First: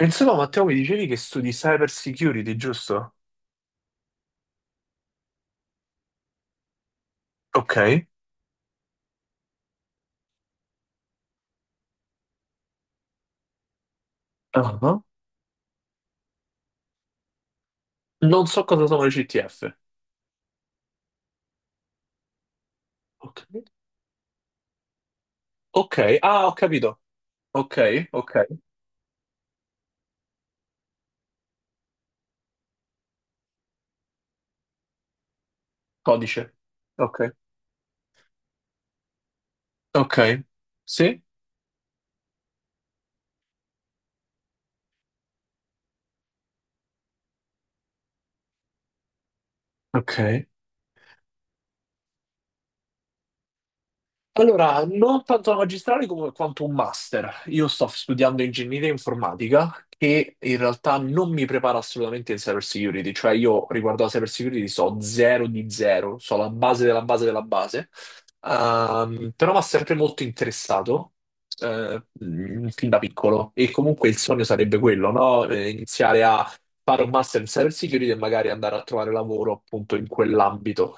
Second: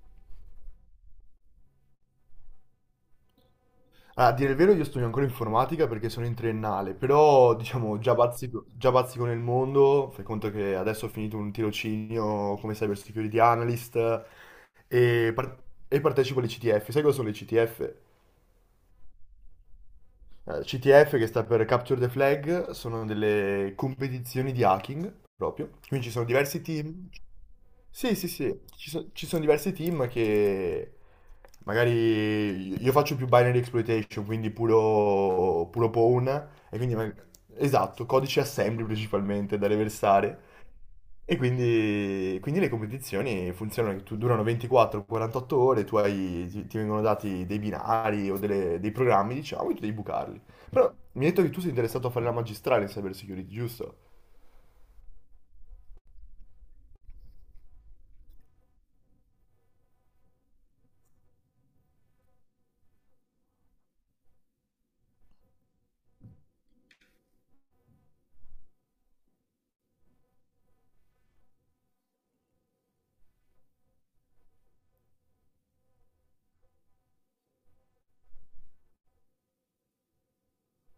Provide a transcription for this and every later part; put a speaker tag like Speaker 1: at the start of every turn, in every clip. Speaker 1: Insomma, Matteo, mi dicevi che studi cyber security, giusto?
Speaker 2: Ah, a dire il vero, io studio ancora informatica perché sono in triennale, però diciamo
Speaker 1: Ok.
Speaker 2: già bazzico nel mondo, fai conto che adesso ho finito un tirocinio come cyber security analyst
Speaker 1: Ah,
Speaker 2: e, par- e partecipo alle CTF. Sai cosa sono le CTF?
Speaker 1: non so cosa sono le CTF.
Speaker 2: CTF che sta per Capture the Flag, sono
Speaker 1: Ok.
Speaker 2: delle competizioni di hacking proprio,
Speaker 1: Ok.
Speaker 2: quindi ci sono
Speaker 1: Ah, ho
Speaker 2: diversi
Speaker 1: capito.
Speaker 2: team.
Speaker 1: Ok,
Speaker 2: Sì, sì,
Speaker 1: ok.
Speaker 2: sì, ci sono diversi team che magari io faccio più binary exploitation, quindi puro, puro pawn,
Speaker 1: Codice.
Speaker 2: e quindi
Speaker 1: Ok.
Speaker 2: esatto, codice assembly principalmente da
Speaker 1: Ok.
Speaker 2: reversare.
Speaker 1: Sì?
Speaker 2: E quindi le competizioni funzionano, durano 24-48 ore. Ti vengono dati dei binari o dei programmi, diciamo, e tu devi bucarli.
Speaker 1: Ok.
Speaker 2: Però mi hai detto che tu sei interessato a fare la magistrale in cyber security, giusto?
Speaker 1: Allora, non tanto la magistrale come quanto un master. Io sto studiando ingegneria informatica che in realtà non mi prepara assolutamente in cyber security, cioè io riguardo alla cyber security so zero di zero, so la base della base della base, però mi ha sempre molto interessato fin da piccolo e comunque il sogno sarebbe quello, no? Iniziare a fare un master in cyber security e magari andare a trovare lavoro appunto in quell'ambito.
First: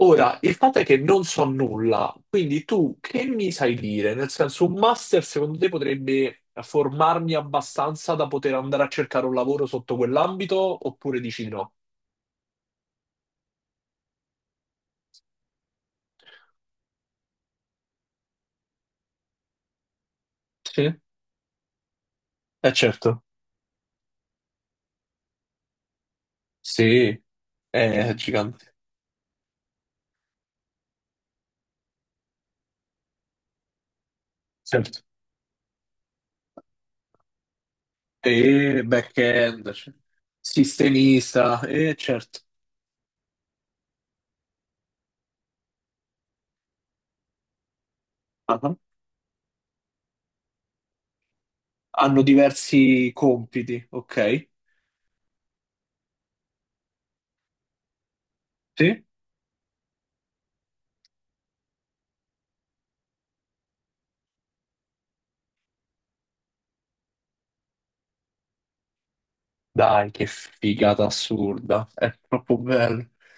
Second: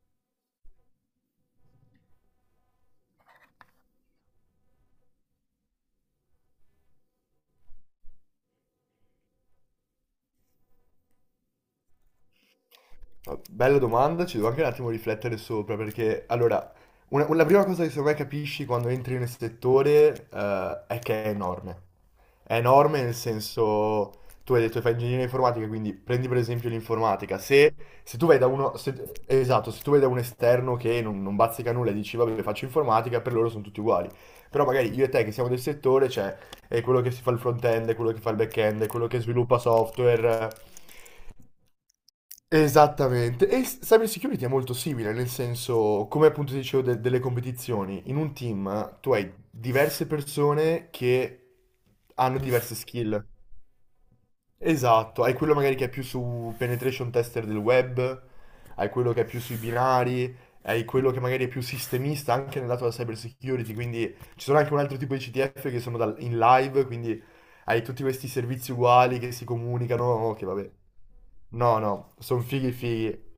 Speaker 1: Ora, il fatto è che non so nulla, quindi tu che mi sai dire? Nel senso, un master secondo te potrebbe formarmi abbastanza da poter andare a cercare un lavoro sotto quell'ambito oppure dici no?
Speaker 2: Bella domanda, ci devo anche un attimo riflettere sopra perché allora, la prima cosa che secondo me capisci quando entri nel settore
Speaker 1: Sì,
Speaker 2: è che è enorme. È
Speaker 1: è
Speaker 2: enorme nel
Speaker 1: certo.
Speaker 2: senso, tu hai detto che fai ingegneria informatica, quindi prendi per esempio
Speaker 1: Sì,
Speaker 2: l'informatica. Se,
Speaker 1: è
Speaker 2: se tu vai da
Speaker 1: gigante.
Speaker 2: uno, esatto, se tu vai da un esterno che non bazzica nulla e dici vabbè faccio informatica, per loro sono tutti uguali. Però magari
Speaker 1: Certo.
Speaker 2: io e te che siamo del settore, c'è è quello che si fa il front-end, è quello che fa il
Speaker 1: E
Speaker 2: back-end, è quello che sviluppa
Speaker 1: back-end, cioè,
Speaker 2: software.
Speaker 1: sistemista, e certo.
Speaker 2: Esattamente, cyber security è molto simile, nel senso, come appunto ti dicevo delle competizioni, in un
Speaker 1: Ah,
Speaker 2: team
Speaker 1: ah.
Speaker 2: tu hai diverse persone che
Speaker 1: Hanno
Speaker 2: hanno diverse
Speaker 1: diversi
Speaker 2: skill.
Speaker 1: compiti, ok?
Speaker 2: Esatto, hai quello magari che è più su penetration tester del web, hai
Speaker 1: Sì?
Speaker 2: quello che è più sui binari, hai quello che magari è più sistemista anche nel lato della cyber security, quindi ci sono anche un altro tipo di CTF che sono in live, quindi hai tutti questi servizi uguali che si
Speaker 1: Dai, che
Speaker 2: comunicano, che vabbè.
Speaker 1: figata
Speaker 2: No,
Speaker 1: assurda, è
Speaker 2: no, sono
Speaker 1: troppo
Speaker 2: fighi
Speaker 1: bello,
Speaker 2: fighi.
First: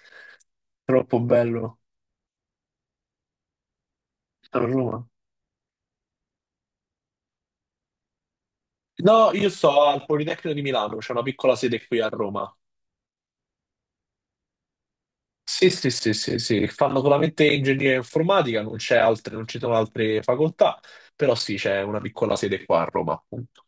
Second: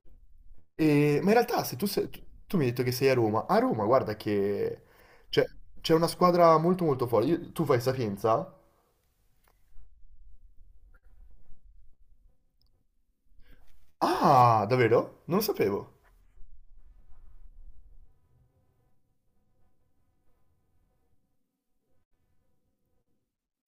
Speaker 1: troppo
Speaker 2: Ma in realtà, se
Speaker 1: bello.
Speaker 2: tu, sei- tu- tu mi hai detto che sei a Roma, guarda
Speaker 1: Sarò a
Speaker 2: che
Speaker 1: Roma.
Speaker 2: c'è c'è una squadra molto molto forte. Tu fai Sapienza?
Speaker 1: No, io sto al Politecnico di Milano, c'è una piccola sede qui a Roma.
Speaker 2: Ah, davvero? Non lo
Speaker 1: Sì, sì,
Speaker 2: sapevo.
Speaker 1: sì, sì, sì, fanno solamente ingegneria informatica, non c'è altre, non ci sono altre facoltà, però sì, c'è una piccola sede qua a Roma, appunto.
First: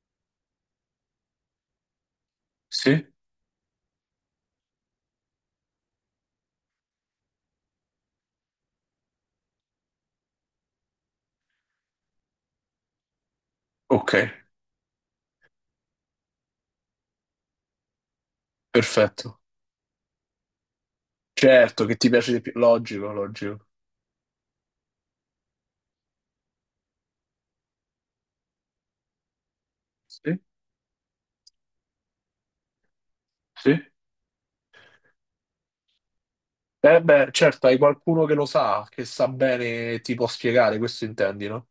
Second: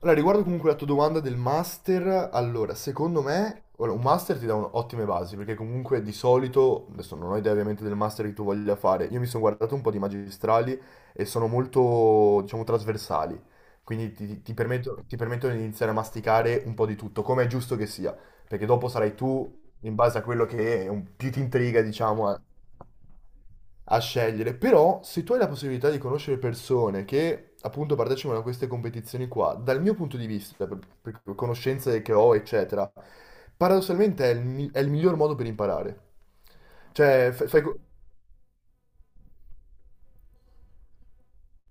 Speaker 2: Allora, riguardo comunque la tua domanda del master, allora,
Speaker 1: Sì?
Speaker 2: secondo me, ora, un master ti dà ottime basi, perché comunque di solito, adesso non ho idea ovviamente del master che tu voglia fare, io mi sono guardato un po' di magistrali e sono molto, diciamo, trasversali, quindi
Speaker 1: Ok,
Speaker 2: ti permettono di iniziare a masticare un po' di tutto, come è giusto che sia, perché dopo sarai
Speaker 1: perfetto.
Speaker 2: tu, in base a quello che è più ti intriga,
Speaker 1: Certo, che ti
Speaker 2: diciamo,
Speaker 1: piace di
Speaker 2: a
Speaker 1: più. Logico, logico.
Speaker 2: a scegliere, però se tu hai la possibilità di conoscere persone che appunto partecipano a queste competizioni qua, dal mio punto di
Speaker 1: Sì,
Speaker 2: vista, per conoscenze che ho, eccetera,
Speaker 1: sì.
Speaker 2: paradossalmente è il miglior modo per imparare.
Speaker 1: Eh beh,
Speaker 2: Cioè,
Speaker 1: certo, hai qualcuno che lo sa, che sa bene, ti può spiegare, questo intendi, no?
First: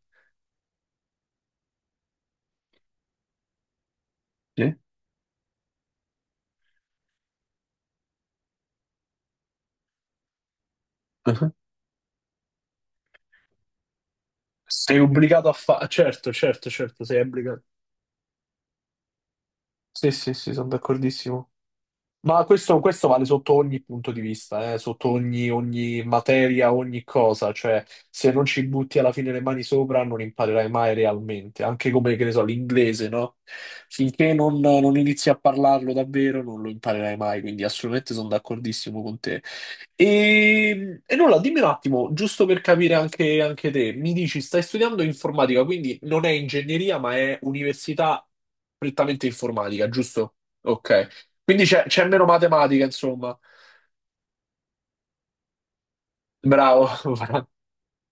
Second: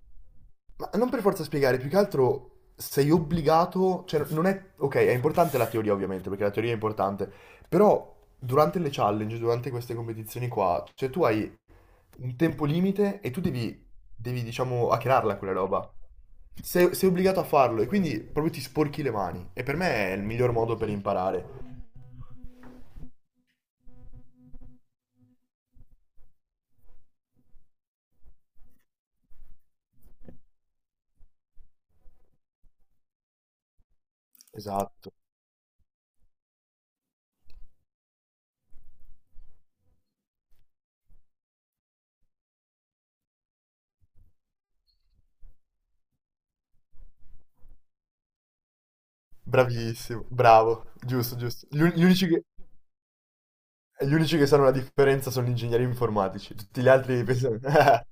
Speaker 2: ma non per forza spiegare, più che altro sei obbligato, cioè non è,
Speaker 1: Sì.
Speaker 2: ok, è importante la teoria ovviamente, perché la teoria è importante, però durante le challenge, durante queste competizioni qua, cioè tu
Speaker 1: Mhm.
Speaker 2: hai un tempo limite e tu devi diciamo,
Speaker 1: Sei
Speaker 2: hackerarla
Speaker 1: obbligato a
Speaker 2: quella
Speaker 1: fare.
Speaker 2: roba.
Speaker 1: Certo, certo,
Speaker 2: Sei,
Speaker 1: certo,
Speaker 2: sei
Speaker 1: sei
Speaker 2: obbligato a
Speaker 1: obbligato.
Speaker 2: farlo e quindi proprio ti sporchi le mani. E per me
Speaker 1: Sì,
Speaker 2: è il
Speaker 1: sì, sì,
Speaker 2: miglior
Speaker 1: sono
Speaker 2: modo per
Speaker 1: d'accordissimo.
Speaker 2: imparare.
Speaker 1: Ma questo vale sotto ogni punto di vista, sotto ogni materia, ogni cosa, cioè se non ci butti alla fine le mani sopra non imparerai mai realmente, anche come, che ne so, l'inglese, no? Finché non
Speaker 2: Esatto.
Speaker 1: inizi a parlarlo davvero non lo imparerai mai, quindi assolutamente sono d'accordissimo con te. E nulla, dimmi un attimo, giusto per capire anche te, mi dici, stai studiando informatica, quindi non è ingegneria, ma è università prettamente informatica,
Speaker 2: Bravissimo,
Speaker 1: giusto?
Speaker 2: bravo,
Speaker 1: Ok.
Speaker 2: giusto,
Speaker 1: Quindi
Speaker 2: giusto. Gli,
Speaker 1: c'è
Speaker 2: un- gli
Speaker 1: c'è meno
Speaker 2: unici che...
Speaker 1: matematica, insomma.
Speaker 2: Gli unici che sanno la differenza sono gli ingegneri informatici, tutti
Speaker 1: Bravo,
Speaker 2: gli altri pensano...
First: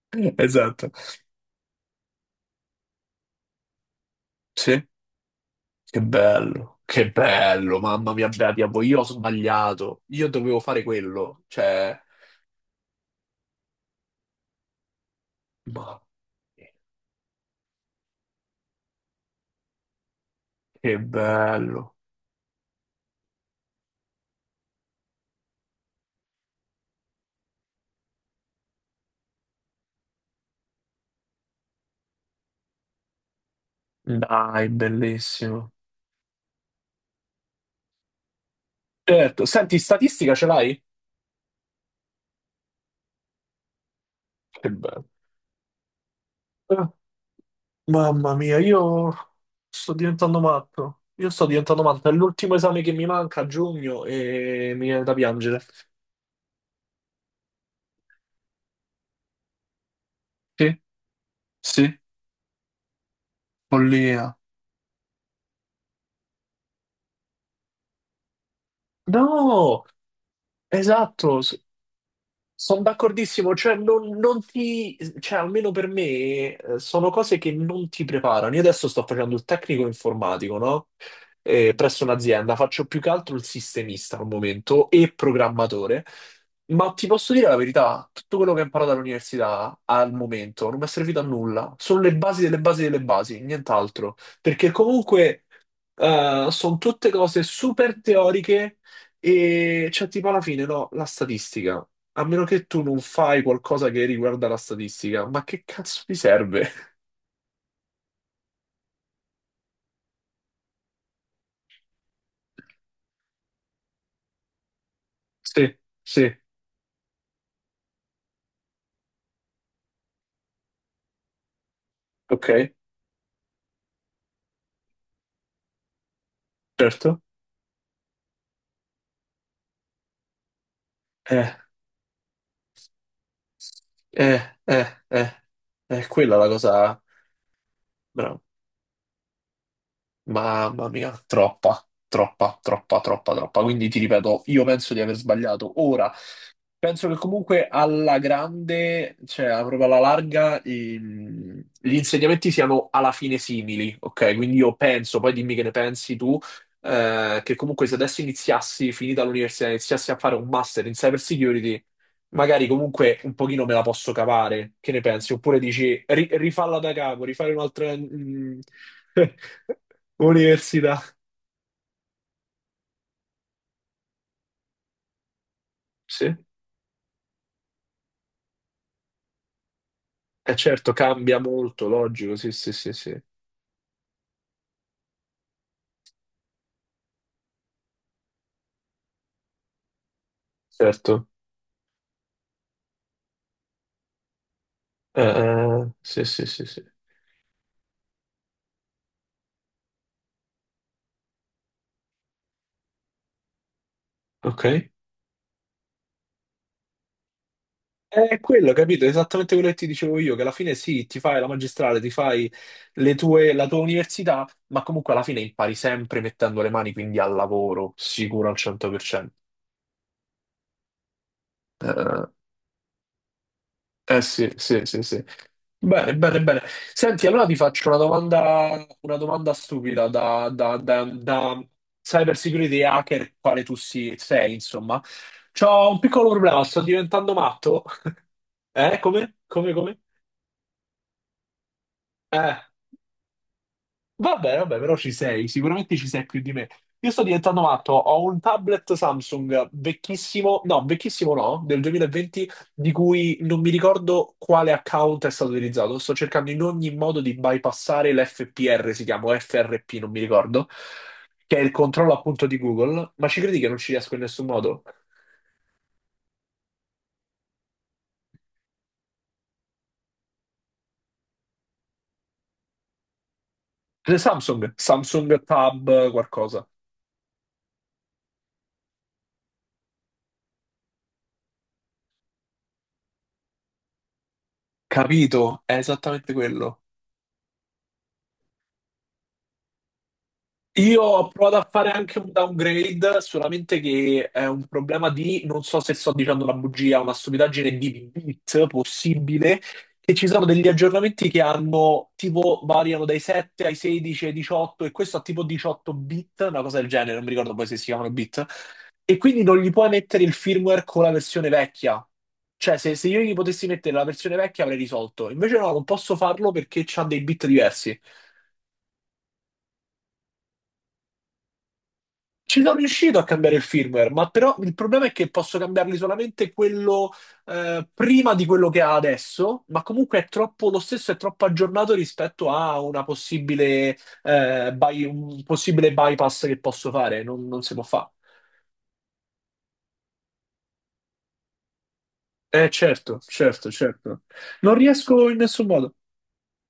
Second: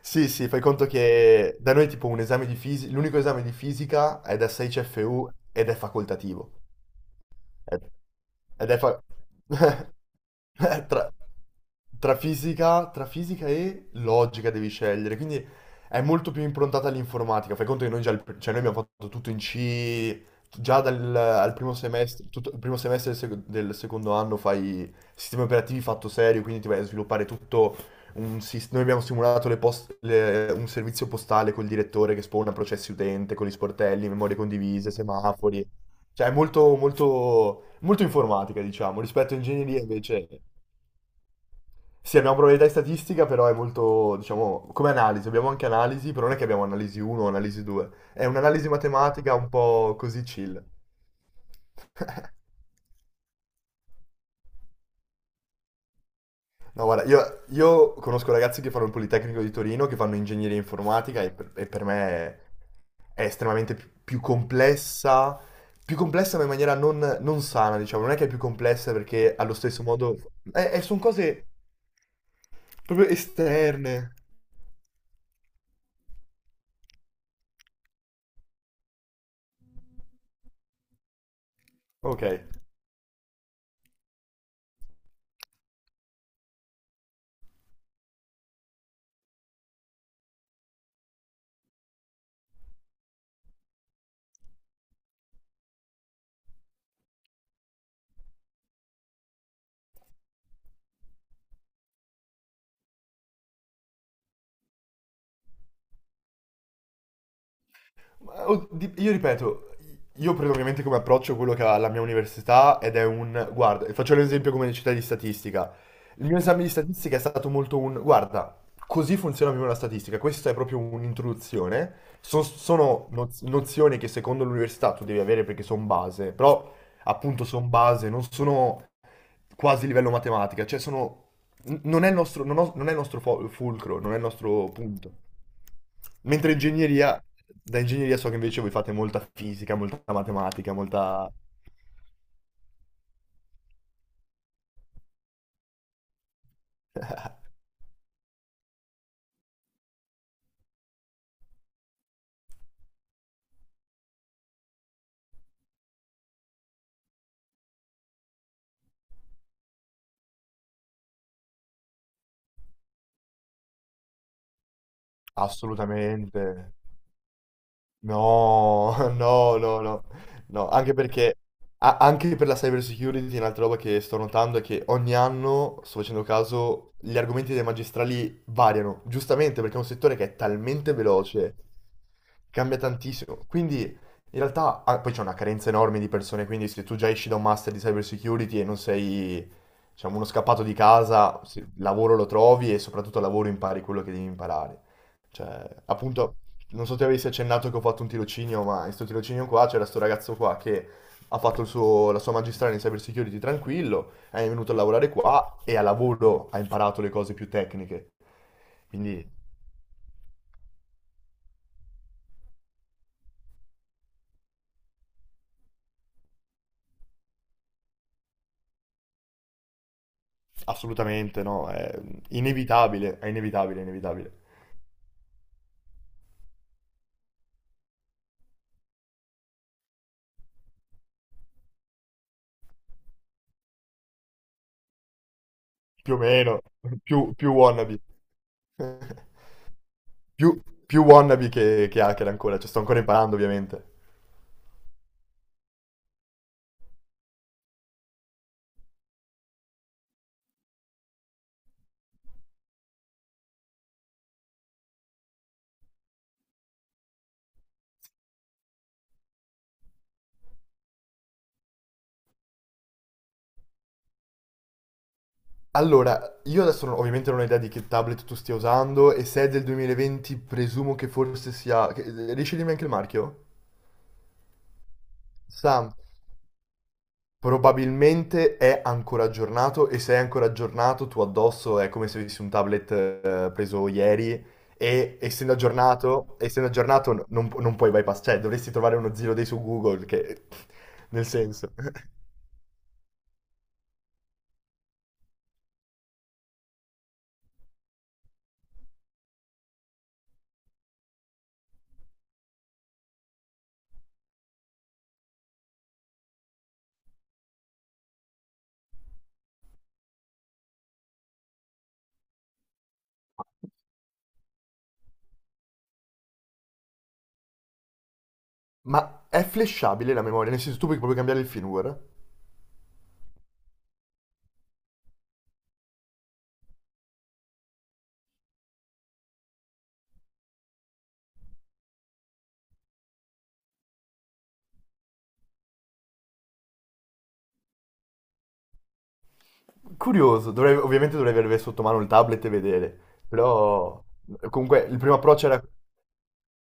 Speaker 2: Sì, sì, fai conto
Speaker 1: esatto.
Speaker 2: che da noi tipo un esame di fisica, l'unico esame di fisica è da 6
Speaker 1: Sì,
Speaker 2: CFU ed è facoltativo.
Speaker 1: che bello,
Speaker 2: Ed
Speaker 1: mamma mia, bella
Speaker 2: ed è
Speaker 1: diavolo, io
Speaker 2: fa...
Speaker 1: ho sbagliato, io dovevo fare
Speaker 2: tra,
Speaker 1: quello, cioè,
Speaker 2: tra fisica e logica devi scegliere, quindi
Speaker 1: ma
Speaker 2: è molto più improntata all'informatica. Fai conto che noi già, cioè noi abbiamo fatto tutto in C, già
Speaker 1: che
Speaker 2: dal al primo
Speaker 1: bello,
Speaker 2: semestre, tutto, il primo semestre del secondo anno fai sistemi operativi fatto serio, quindi ti vai a sviluppare tutto. Noi abbiamo simulato un servizio postale col direttore che spawna processi utente, con gli sportelli, memorie
Speaker 1: dai,
Speaker 2: condivise, semafori.
Speaker 1: bellissimo.
Speaker 2: Cioè, è molto, molto, molto informatica, diciamo, rispetto a
Speaker 1: Certo, senti,
Speaker 2: ingegneria invece.
Speaker 1: statistica ce l'hai?
Speaker 2: Sì, abbiamo probabilità e statistica, però è molto, diciamo,
Speaker 1: Che
Speaker 2: come
Speaker 1: bello.
Speaker 2: analisi. Abbiamo anche analisi, però non è che abbiamo
Speaker 1: Eh,
Speaker 2: analisi 1 o analisi 2. È
Speaker 1: Mamma mia,
Speaker 2: un'analisi
Speaker 1: io
Speaker 2: matematica un
Speaker 1: sto
Speaker 2: po' così
Speaker 1: diventando
Speaker 2: chill.
Speaker 1: matto, io sto diventando matto, è l'ultimo esame che mi manca a giugno e mi viene da piangere.
Speaker 2: No, guarda, io conosco ragazzi che fanno il Politecnico di Torino, che fanno ingegneria
Speaker 1: Sì,
Speaker 2: informatica e per me
Speaker 1: sì,
Speaker 2: è estremamente
Speaker 1: follia.
Speaker 2: più complessa ma in maniera non sana, diciamo, non è che è più complessa perché allo stesso
Speaker 1: No,
Speaker 2: modo... sono
Speaker 1: esatto,
Speaker 2: cose
Speaker 1: sono
Speaker 2: proprio
Speaker 1: d'accordissimo, cioè non,
Speaker 2: esterne.
Speaker 1: non ti, cioè almeno per me sono cose che non ti preparano. Io adesso sto facendo il tecnico informatico, no? Presso
Speaker 2: Ok.
Speaker 1: un'azienda, faccio più che altro il sistemista al momento e programmatore, ma ti posso dire la verità, tutto quello che ho imparato all'università al momento non mi è servito a nulla, sono le basi delle basi delle basi, nient'altro, perché comunque sono tutte cose super teoriche e cioè tipo alla fine no, la statistica. A meno che tu non fai qualcosa che riguarda la statistica, ma che cazzo ti serve?
Speaker 2: Ma, oh, io ripeto, io prendo ovviamente come approccio quello che ha la mia università Guarda, faccio l'esempio come città di statistica.
Speaker 1: Sì,
Speaker 2: Il
Speaker 1: sì,
Speaker 2: mio esame di statistica è stato molto. Guarda, così funziona più o meno la statistica. Questa è proprio un'introduzione. So-
Speaker 1: ok,
Speaker 2: sono noz- nozioni che secondo l'università tu devi avere perché sono base, però
Speaker 1: certo.
Speaker 2: appunto sono base, non sono quasi livello matematica, cioè
Speaker 1: Eh,
Speaker 2: non è il nostro, non è il nostro fulcro, non è il
Speaker 1: eh,
Speaker 2: nostro
Speaker 1: eh,
Speaker 2: punto.
Speaker 1: eh, quella è la
Speaker 2: Mentre
Speaker 1: cosa.
Speaker 2: ingegneria, da ingegneria so che
Speaker 1: Bravo.
Speaker 2: invece voi fate molta fisica, molta matematica,
Speaker 1: Mamma mia,
Speaker 2: molta.
Speaker 1: troppa, troppa, troppa, troppa, troppa. Quindi ti ripeto, io penso di aver sbagliato ora. Penso che comunque alla grande, cioè proprio alla larga, gli insegnamenti siano alla fine simili, ok? Quindi io penso, poi dimmi che ne pensi tu, che comunque se adesso iniziassi, finita l'università, iniziassi a fare un master in cyber security, magari comunque un pochino me la posso cavare, che ne pensi? Oppure dici, "Ri-
Speaker 2: Assolutamente.
Speaker 1: rifalla da capo, rifare un'altra
Speaker 2: No, no, no, no, no, anche
Speaker 1: università.
Speaker 2: perché, anche per la cyber security, un'altra roba che sto notando è che ogni anno, sto facendo
Speaker 1: Sì,
Speaker 2: caso, gli argomenti dei magistrali variano, giustamente perché è un settore che è
Speaker 1: è certo,
Speaker 2: talmente
Speaker 1: cambia
Speaker 2: veloce,
Speaker 1: molto, logico, sì, sì,
Speaker 2: cambia
Speaker 1: sì, sì,
Speaker 2: tantissimo. Quindi, in realtà, ah, poi c'è una carenza enorme di persone, quindi se tu già esci da un master di cyber security e non sei, diciamo, uno scappato di
Speaker 1: certo.
Speaker 2: casa, lavoro lo trovi e soprattutto al lavoro impari quello che devi imparare. Cioè,
Speaker 1: Sì,
Speaker 2: appunto,
Speaker 1: sì, sì, sì.
Speaker 2: non so se avessi accennato che ho fatto un tirocinio, ma in questo tirocinio qua c'era sto ragazzo qua che ha fatto la sua magistrale in cyber security tranquillo, è venuto a
Speaker 1: Ok.
Speaker 2: lavorare qua e a lavoro ha imparato le cose più tecniche.
Speaker 1: È quello, capito?
Speaker 2: Quindi,
Speaker 1: Esattamente quello che ti dicevo io, che alla fine sì, ti fai la magistrale, ti fai la tua università, ma comunque alla fine impari sempre mettendo le mani, quindi al lavoro, sicuro al 100%.
Speaker 2: assolutamente no, è
Speaker 1: Eh,
Speaker 2: inevitabile, è inevitabile, è
Speaker 1: eh
Speaker 2: inevitabile.
Speaker 1: sì, sì, sì, sì. Bene, bene, bene. Senti, allora ti faccio una domanda stupida da, cyber security hacker, quale tu sei, insomma. C'ho un
Speaker 2: Più o
Speaker 1: piccolo
Speaker 2: meno,
Speaker 1: problema, sto
Speaker 2: più,
Speaker 1: diventando
Speaker 2: più
Speaker 1: matto.
Speaker 2: wannabe.
Speaker 1: Come? Come, come?
Speaker 2: Più, più wannabe che hacker
Speaker 1: Eh.
Speaker 2: ancora, cioè sto ancora imparando ovviamente.
Speaker 1: Vabbè, vabbè, però ci sei, sicuramente ci sei più di me. Io sto diventando matto, ho un tablet Samsung vecchissimo no, del 2020, di cui non mi ricordo quale account è stato utilizzato. Sto cercando in ogni modo di bypassare l'FPR, si chiama o FRP, non mi ricordo, che è il controllo appunto di Google, ma ci credi che non ci riesco in nessun modo?
Speaker 2: Allora, io adesso ovviamente non ho idea di che tablet tu stia usando e se è del 2020 presumo che forse sia. Riesci a dirmi anche il marchio?
Speaker 1: Samsung, Samsung Tab
Speaker 2: Sam,
Speaker 1: qualcosa.
Speaker 2: probabilmente è ancora aggiornato e se è ancora aggiornato tu addosso è come se avessi un tablet preso ieri e essendo
Speaker 1: Capito, è esattamente
Speaker 2: aggiornato, essendo
Speaker 1: quello.
Speaker 2: aggiornato non puoi bypass, cioè dovresti trovare uno zero day su Google che.
Speaker 1: Io
Speaker 2: Nel
Speaker 1: ho provato a
Speaker 2: senso.
Speaker 1: fare anche un downgrade, solamente che è un problema di, non so se sto dicendo una bugia, una stupidaggine di bit possibile, che ci sono degli aggiornamenti che hanno, tipo, variano dai 7 ai 16 ai 18, e questo ha tipo 18 bit, una cosa del genere, non mi ricordo poi se si chiamano bit, e quindi non gli puoi mettere il firmware con la versione vecchia. Cioè, se io gli potessi mettere la versione vecchia avrei risolto, invece no, non posso farlo perché c'ha dei bit diversi.
Speaker 2: Ma è flashabile la memoria, nel senso tu puoi proprio cambiare il firmware?
Speaker 1: Ci sono riuscito a cambiare il firmware, ma però il problema è che posso cambiarli solamente quello prima di quello che ha adesso, ma comunque è troppo lo stesso, è troppo aggiornato rispetto a una possibile, un possibile bypass che posso fare, non si può fare.
Speaker 2: Curioso, ovviamente dovrei avere sotto mano il tablet e
Speaker 1: Eh
Speaker 2: vedere,
Speaker 1: certo, certo,
Speaker 2: però
Speaker 1: certo. Non
Speaker 2: comunque il primo
Speaker 1: riesco in
Speaker 2: approccio era,
Speaker 1: nessun modo.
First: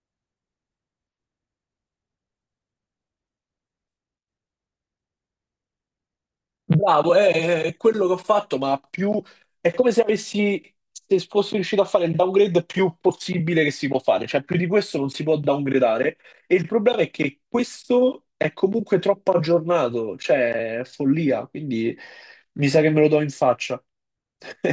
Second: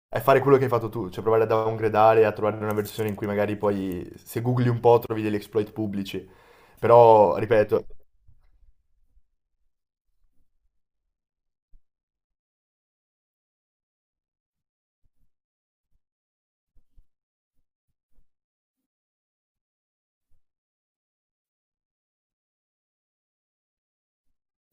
Speaker 2: è fare quello che hai fatto tu, cioè provare a downgradare, a trovare una versione in cui magari poi se googli un po' trovi degli exploit pubblici,
Speaker 1: Bravo,
Speaker 2: però
Speaker 1: è
Speaker 2: ripeto,
Speaker 1: quello che ho fatto, ma più è come se avessi, se fossi riuscito a fare il downgrade più possibile che si può fare, cioè più di questo non si può downgradare e il problema è che questo è comunque troppo aggiornato, cioè è follia, quindi mi sa che me lo do in faccia.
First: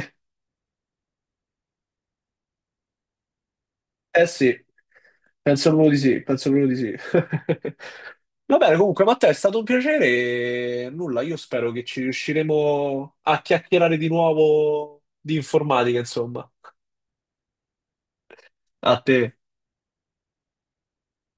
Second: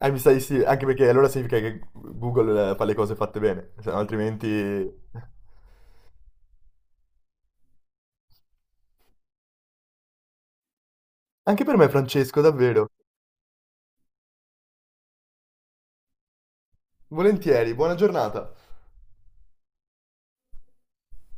Speaker 2: mi sa di sì, anche perché allora significa che Google fa le cose fatte bene, se no
Speaker 1: Eh sì,
Speaker 2: altrimenti.
Speaker 1: penso proprio di sì, penso proprio di sì. Va bene, comunque, Matteo, è stato un piacere e nulla, io
Speaker 2: Anche
Speaker 1: spero
Speaker 2: per
Speaker 1: che
Speaker 2: me
Speaker 1: ci
Speaker 2: Francesco, davvero.
Speaker 1: riusciremo a chiacchierare di nuovo di informatica, insomma.
Speaker 2: Volentieri, buona giornata.
Speaker 1: A te.